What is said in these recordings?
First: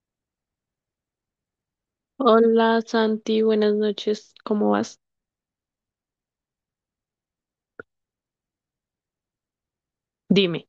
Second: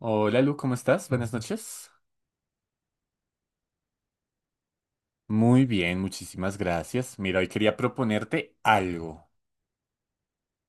Hola Lu, ¿cómo estás? Buenas noches. Hola Santi, buenas noches, ¿cómo vas? Muy bien, muchísimas gracias. Mira, hoy quería proponerte algo. Dime.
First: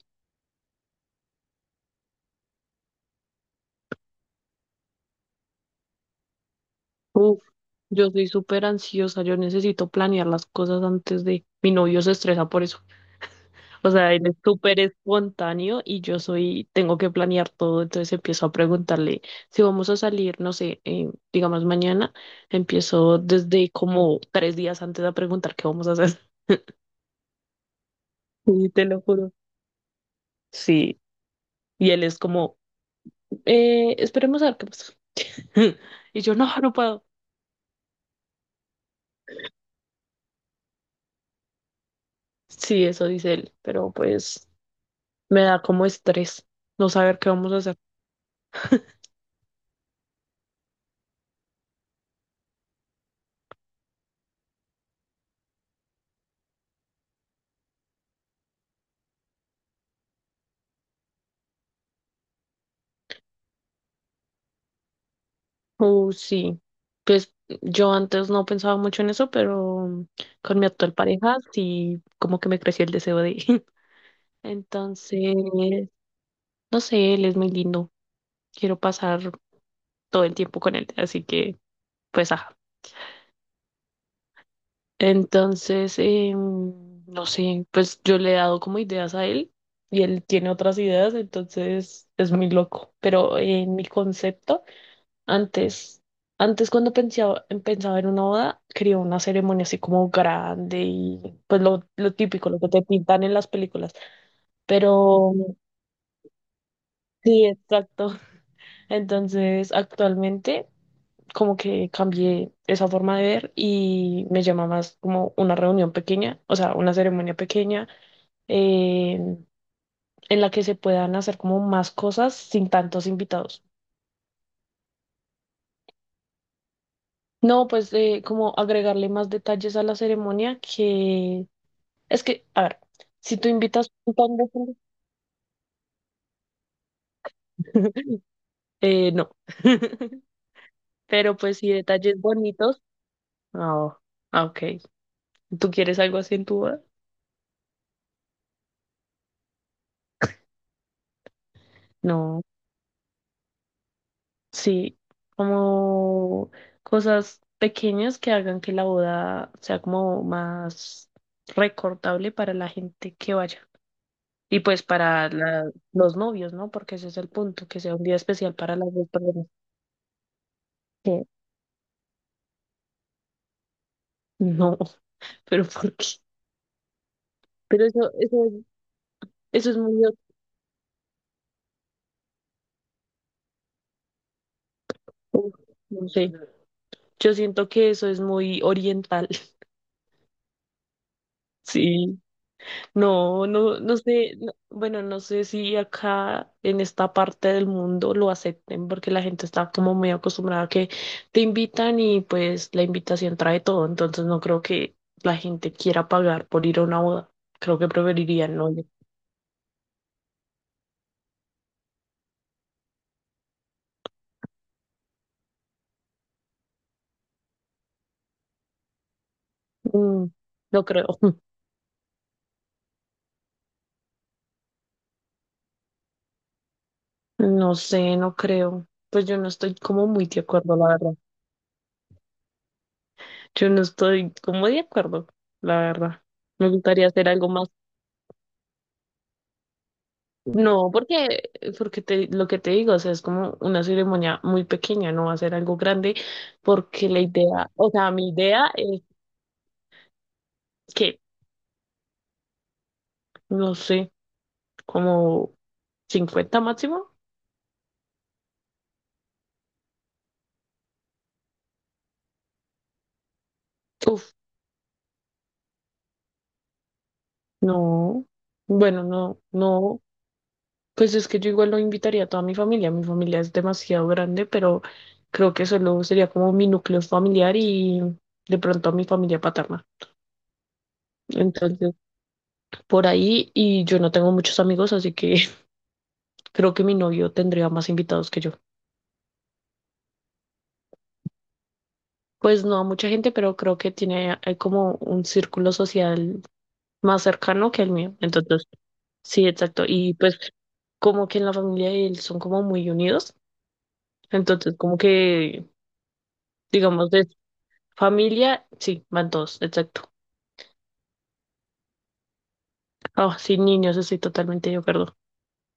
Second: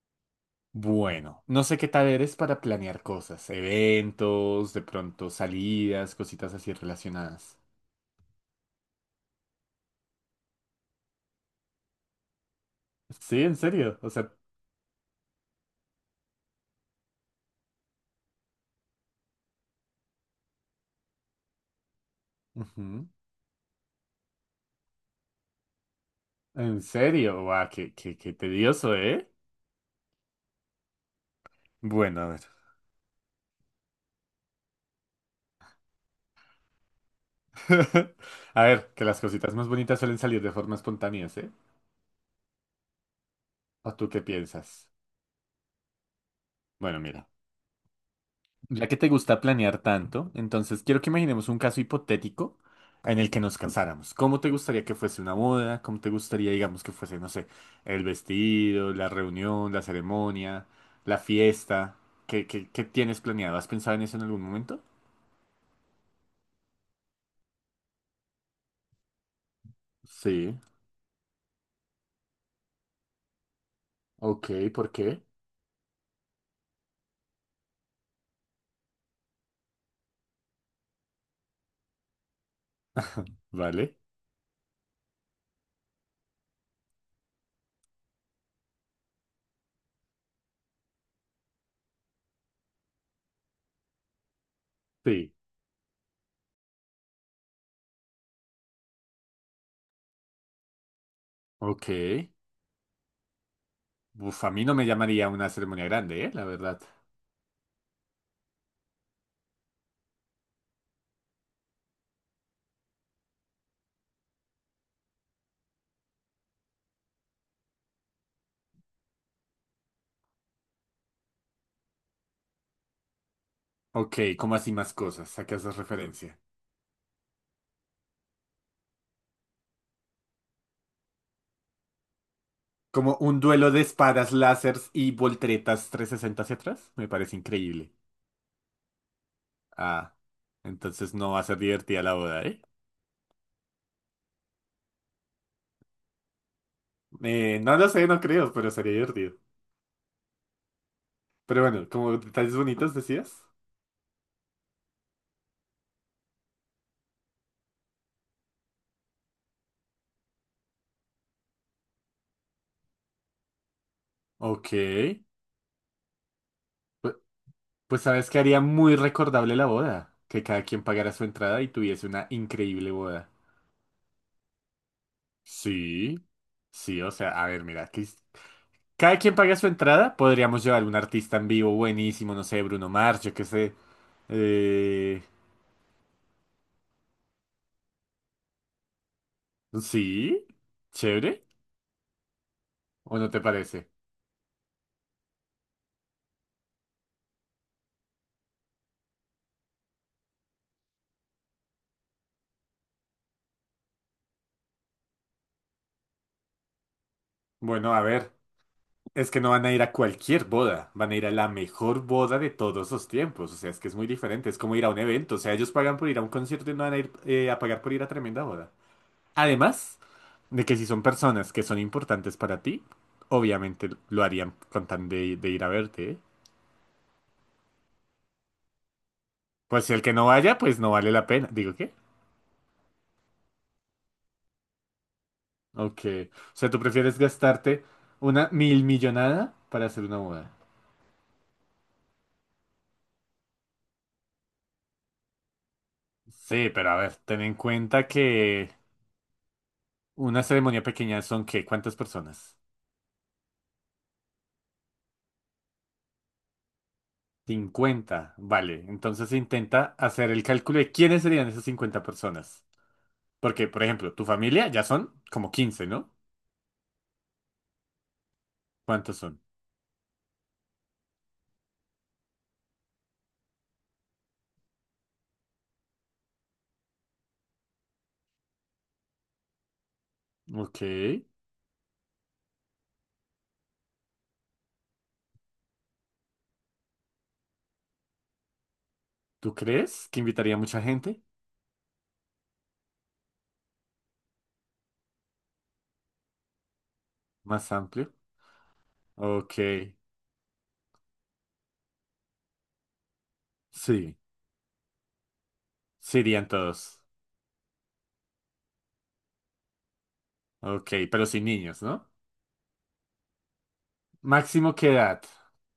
Bueno, no sé qué tal eres para planear cosas, eventos, de pronto salidas, cositas así Uf, relacionadas. yo soy súper ansiosa, yo necesito planear las cosas antes de... Mi novio se estresa por eso. Sí, en O serio, o sea, él sea, es súper espontáneo y yo soy, tengo que planear todo, entonces empiezo a preguntarle si vamos a salir, no sé, digamos mañana, ujú. empiezo desde como 3 días antes a preguntar qué vamos a hacer. En serio, guau, qué Sí, te tedioso, lo ¿eh? juro. Sí, y él es Bueno, a ver. como, esperemos a ver qué pasa. Y yo, no, no puedo. A ver, que las cositas más bonitas suelen salir de forma espontánea, ¿eh? Sí, eso dice él, pero ¿O tú qué pues piensas? me da como estrés no Bueno, saber mira. qué vamos a hacer. Ya que te gusta planear tanto, entonces quiero que imaginemos un caso hipotético en el que nos casáramos. ¿Cómo te gustaría que fuese una boda? ¿Cómo te gustaría, digamos, que fuese, no sé, el vestido, la reunión, la ceremonia, la fiesta? ¿Qué tienes planeado? ¿Has pensado en eso en algún momento? Sí, pues yo antes no pensaba mucho en eso, pero Sí. con mi actual pareja sí, como que me creció el deseo de... Ok, ¿por qué? Entonces, no sé, él es muy lindo, quiero pasar todo el tiempo con él, así que pues ajá. Vale. Entonces, no sé, pues yo le he dado como ideas a él y él tiene otras ideas, entonces es muy loco, pero en mi concepto... Sí. Antes, antes cuando pensaba en una boda, quería una ceremonia así como grande y pues lo, Ok. lo típico, lo que te pintan en las películas. Uf, a mí no me llamaría Pero una ceremonia grande, ¿eh? La verdad. sí, exacto. Entonces, actualmente como que cambié esa forma de ver y me llama más como una reunión pequeña, o sea, una ceremonia pequeña en la que se puedan hacer como más cosas sin tantos invitados. Ok, ¿cómo así más cosas? ¿A qué haces referencia? No, pues como agregarle más detalles a la ceremonia que es que, a ver, Como si un tú duelo de invitas un espadas, montón de gente, lásers y volteretas 360 hacia atrás. Me parece increíble. No. Ah, entonces no Pero va a ser pues sí, divertida la detalles boda, ¿eh? bonitos. Oh, ah, ok. ¿Tú quieres algo así en tu boda? No lo sé, no creo, pero sería divertido. Pero bueno, como No. detalles bonitos decías. Sí, como cosas pequeñas que hagan que la boda sea como más recordable para la gente que vaya. Y Ok. pues para la- los novios, ¿no? Porque ese Pu- es el punto, que sea Pues, un día sabes que especial haría para las muy dos personas. recordable la boda. Que cada quien pagara su ¿Qué? entrada y tuviese una increíble boda. No, pero ¿por qué? Sí. Sí, o sea, a ver, Pero mira, que cada quien paga su eso es muy entrada, podríamos llevar un artista en vivo buenísimo, no sé, Bruno Mars, yo qué sé. Eh, Uf, no sé, yo siento que eso es muy oriental, Sí, chévere, sí. ¿o no te parece? No sé, no- bueno, no sé si acá en esta parte del mundo lo acepten porque la gente está como muy acostumbrada a que te invitan y pues la invitación trae todo, entonces no creo que la gente quiera pagar por ir a una boda. Creo que Bueno, a ver, preferirían no ir. es que no van a ir a cualquier boda, van a ir a la mejor boda de todos los tiempos, o sea, es que es muy diferente, es como ir a un evento, o sea, ellos pagan por ir a un concierto y no van a ir a pagar por ir a tremenda boda. Además Mm, de que si no son creo, personas que son importantes para ti, obviamente lo harían con tan de ir a verte, ¿eh? no sé, no creo. Pues yo no estoy Pues si el como que muy no de vaya, acuerdo, pues la no vale verdad. la pena, digo, ¿qué? Yo no estoy como de acuerdo, la Ok, verdad. o sea, Me ¿tú gustaría prefieres hacer algo más. gastarte una mil millonada para hacer una boda? No, porque te, lo que te digo, o sea, es como una ceremonia muy pequeña, no va a ser algo grande, Sí, pero a porque ver, la ten en idea, o cuenta sea, mi idea que es una ceremonia que, pequeña son ¿qué? ¿Cuántas personas? no sé, como 50 máximo. 50, vale. Entonces intenta hacer el cálculo de quiénes serían esas 50 personas. Porque, por ejemplo, tu Uf, familia ya son como 15, ¿no? no, bueno, ¿Cuántos no, son? no, pues es que yo igual lo invitaría a toda mi familia es demasiado grande, pero creo que solo sería como mi núcleo familiar y de pronto a mi familia paterna. Ok. Entonces, por ahí y yo no tengo muchos amigos, así que creo que mi novio tendría más invitados que yo. ¿Tú crees que invitaría mucha gente? Pues no a mucha gente, pero creo que tiene como un círculo social más cercano Más que el amplio. mío. Entonces, sí, Ok. exacto. Y pues como que en la familia de él son como muy unidos. Sí. Entonces, como que, Sí irían todos. digamos, de familia, sí, van todos, exacto. Ok, pero sin niños, ¿no? Ah, sin niños, estoy totalmente Máximo de qué acuerdo. edad.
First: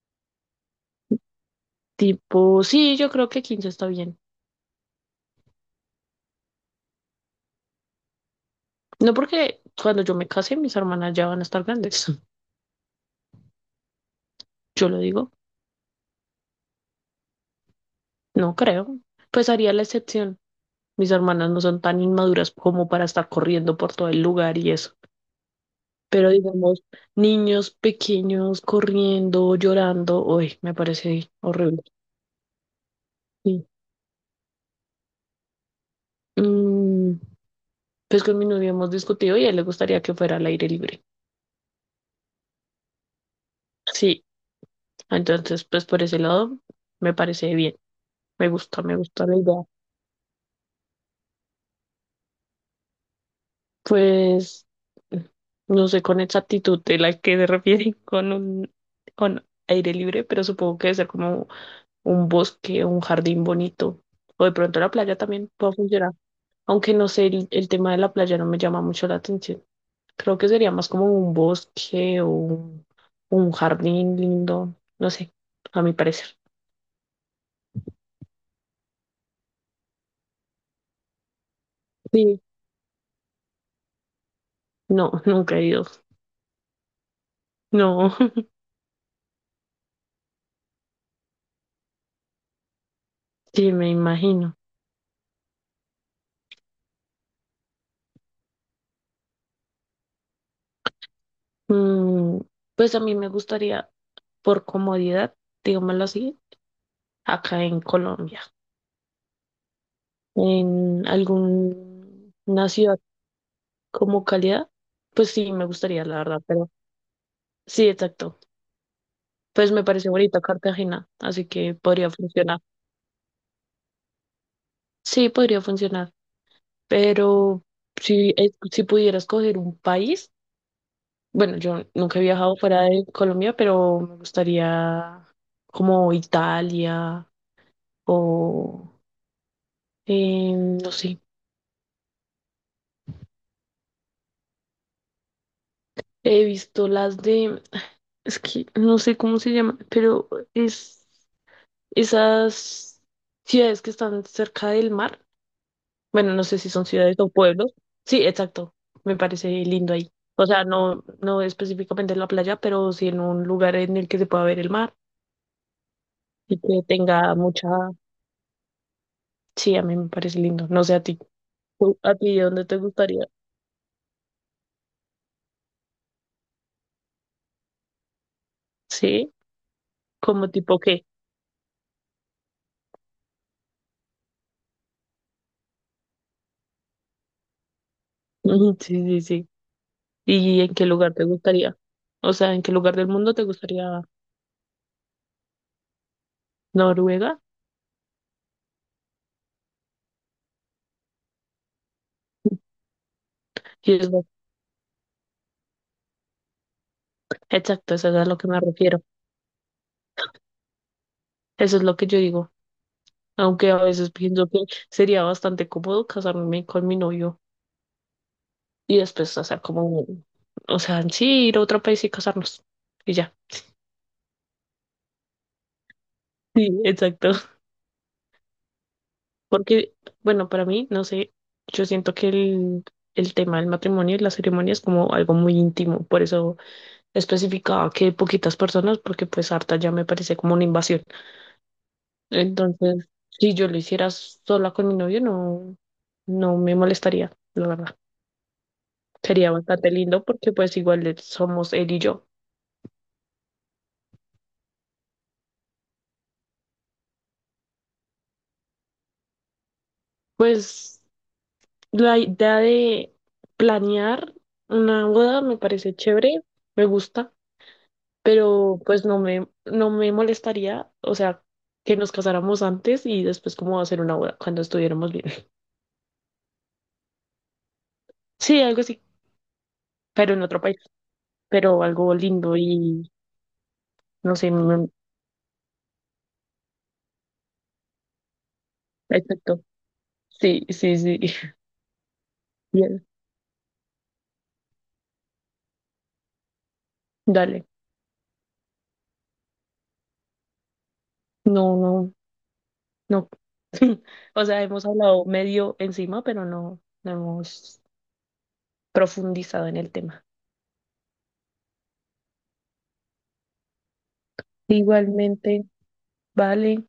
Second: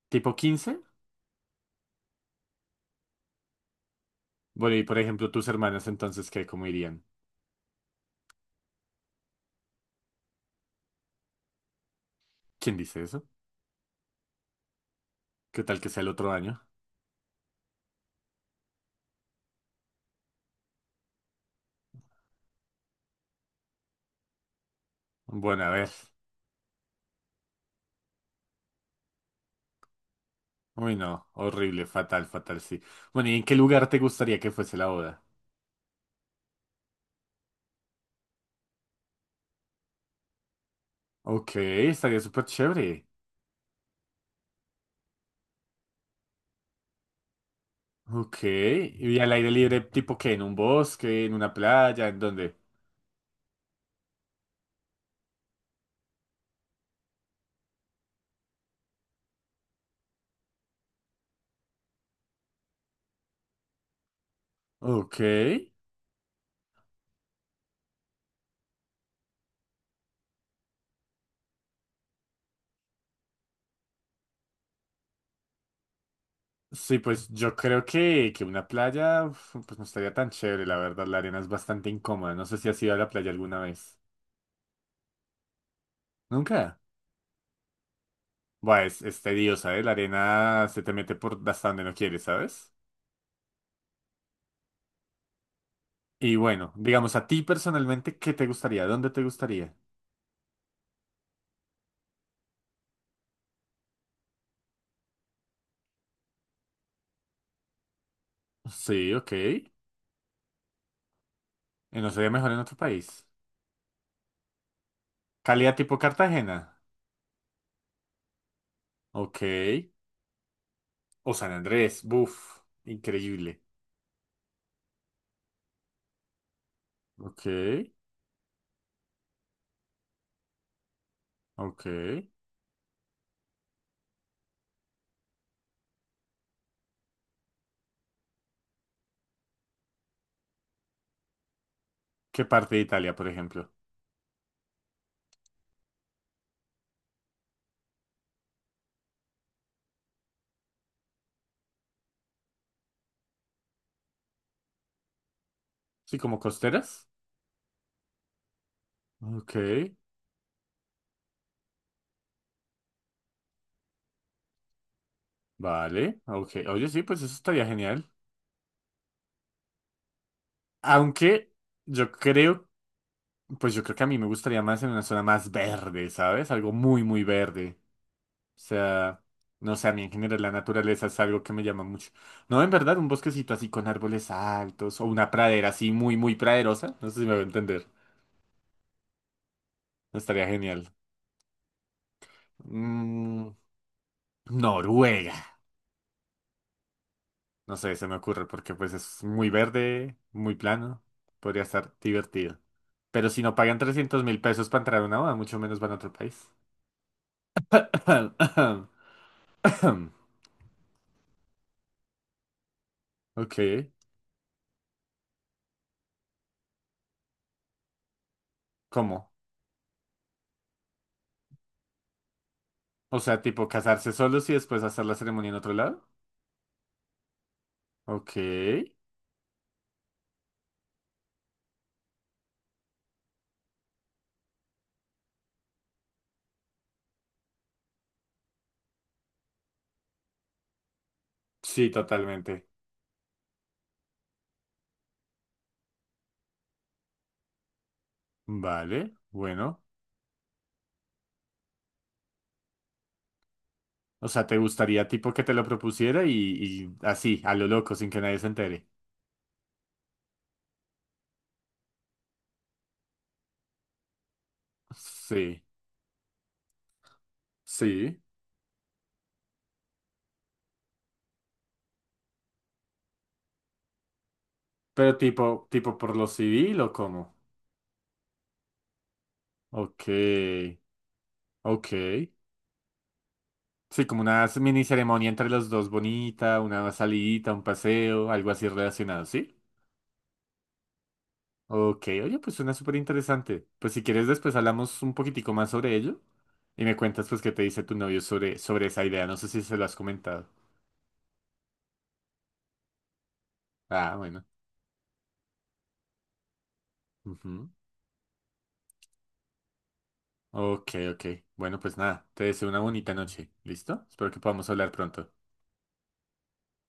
¿Tipo 15? Tipo, sí, yo creo que 15 está bien. Bueno, y por ejemplo, tus hermanas entonces, ¿qué? ¿Cómo irían? No, porque cuando yo me case, mis hermanas ya van a estar grandes. ¿Quién dice eso? Yo lo digo. ¿Qué tal que sea el otro año? No creo. Pues haría la excepción. Mis hermanas no son tan inmaduras como para estar corriendo por todo el lugar y eso. Bueno, a ver. Pero digamos, niños pequeños corriendo, llorando, uy, me Uy, no, parece horrible. horrible, fatal, fatal, sí. Bueno, ¿y en qué Sí. lugar te gustaría que fuese la boda? Mm, pues con mi novio hemos discutido y a él le gustaría que fuera al aire libre. Ok, estaría súper chévere. Sí, entonces pues por ese lado me parece bien. Ok, Me ¿y gusta al la aire idea. libre tipo qué? ¿En un bosque? ¿En una playa? ¿En dónde? Pues no sé con exactitud de la que se refieren con un con aire libre, pero supongo que debe ser como un bosque o un jardín bonito. O de pronto la playa Ok, también puede funcionar. Aunque no sé, el tema de la playa no me llama mucho la atención. Creo que sería más como un bosque o un jardín lindo. No sé, a mi parecer. sí, pues yo creo que, una playa uf, pues no estaría tan chévere, la verdad, la arena es bastante incómoda. Sí, No sé si has ido a la playa alguna vez. no, nunca he ido. ¿Nunca? No, Buah, es tediosa, ¿eh? La arena se te mete por hasta donde no quieres, ¿sabes? sí, me imagino. Y bueno, digamos, a ti personalmente, ¿qué te gustaría? ¿Dónde te gustaría? Mm, pues a mí me gustaría por comodidad, digámoslo así, acá en Colombia. Sí, ok. ¿Y En no sería mejor en alguna otro ciudad país? como calidad, pues sí, me Calidad tipo gustaría, la verdad, pero Cartagena. sí, exacto. Ok. Pues me parece bonita Cartagena, O así San que Andrés. podría funcionar. Buf. Increíble. Sí, podría funcionar, Ok. pero si pudiera escoger un país, bueno, yo Ok. nunca he viajado fuera de Colombia, pero me gustaría como Italia o, no sé, ¿Qué parte de Italia, por ejemplo? he visto las de... Es que no sé cómo se llama, pero es esas ciudades que están cerca del mar. Sí, Bueno, como no sé si son costeras. ciudades o pueblos. Sí, exacto. Me parece Ok. lindo ahí. O sea, no, no específicamente en la playa, pero sí en un lugar en el que se pueda ver el mar Vale. Ok. y que Oye, sí, pues eso tenga estaría mucha... genial. Sí, a mí me parece lindo. No sé a ti. Aunque ¿Tú- yo ¿A ti dónde creo, te gustaría? pues yo creo que a mí me gustaría más en una zona más verde, ¿sabes? Algo muy, muy verde. O sea, Sí, no sé, a mí en general como la tipo qué. naturaleza es algo que me llama mucho. No, en verdad, un bosquecito así con árboles altos o una pradera así muy, muy praderosa. No sé si me va a entender. Ujú, sí, sí, sí. Estaría ¿Y en qué genial. lugar te gustaría? O sea, ¿en qué lugar del mundo te Mm, gustaría Noruega. Noruega? No sé, se me ocurre porque pues es muy verde, muy plano. Podría estar divertido. Pero si no pagan Y es 300.000 pesos para entrar a una boda, mucho menos van a otro país. exacto, eso es a lo que me refiero. Eso es lo que yo digo. Ok, Aunque a veces pienso que sería bastante cómodo casarme con mi novio y ¿cómo? después hacer como, un- o sea, en sí, ir a otro país y casarnos. Y O ya. sea, tipo casarse solos y después hacer la ceremonia en otro lado. Sí, exacto. Ok. Porque, bueno, para mí, no sé, yo siento que el tema del matrimonio y la ceremonia es como algo muy íntimo. Por eso especificaba que poquitas personas, porque pues harta ya me parece como una invasión. Sí, totalmente. Entonces, si yo lo hiciera sola con mi novio, no, no me molestaría, la verdad. Vale, Sería bueno. bastante lindo porque pues igual le- somos él y yo. O sea, ¿te gustaría tipo que te lo propusiera y así, a lo loco, sin que nadie se entere? Pues la idea de planear una boda me Sí, parece chévere, me gusta, sí. pero pues no me molestaría, o sea, que nos casáramos antes y después cómo hacer una boda cuando estuviéramos Pero bien. tipo por lo civil o cómo? Sí, algo así, Ok, pero en otro país, pero ok. algo lindo y Sí, como no una sé, mini me- ceremonia entre los dos bonita, una salidita, un paseo, algo así relacionado, ¿sí? exacto. Sí, sí, sí. Ok, oye, pues suena súper Y interesante. Pues si quieres después hablamos un poquitico más sobre ello y me cuentas pues qué te dale, dice tu novio sobre, esa idea. No sé si se lo has comentado. no, no, no. Ah, bueno. O sea, hemos hablado medio encima, pero no Ujú. hemos profundizado en el tema. Ok, ok. Bueno, pues nada, te deseo una bonita noche. ¿Listo? Espero que podamos hablar pronto. Igualmente, vale.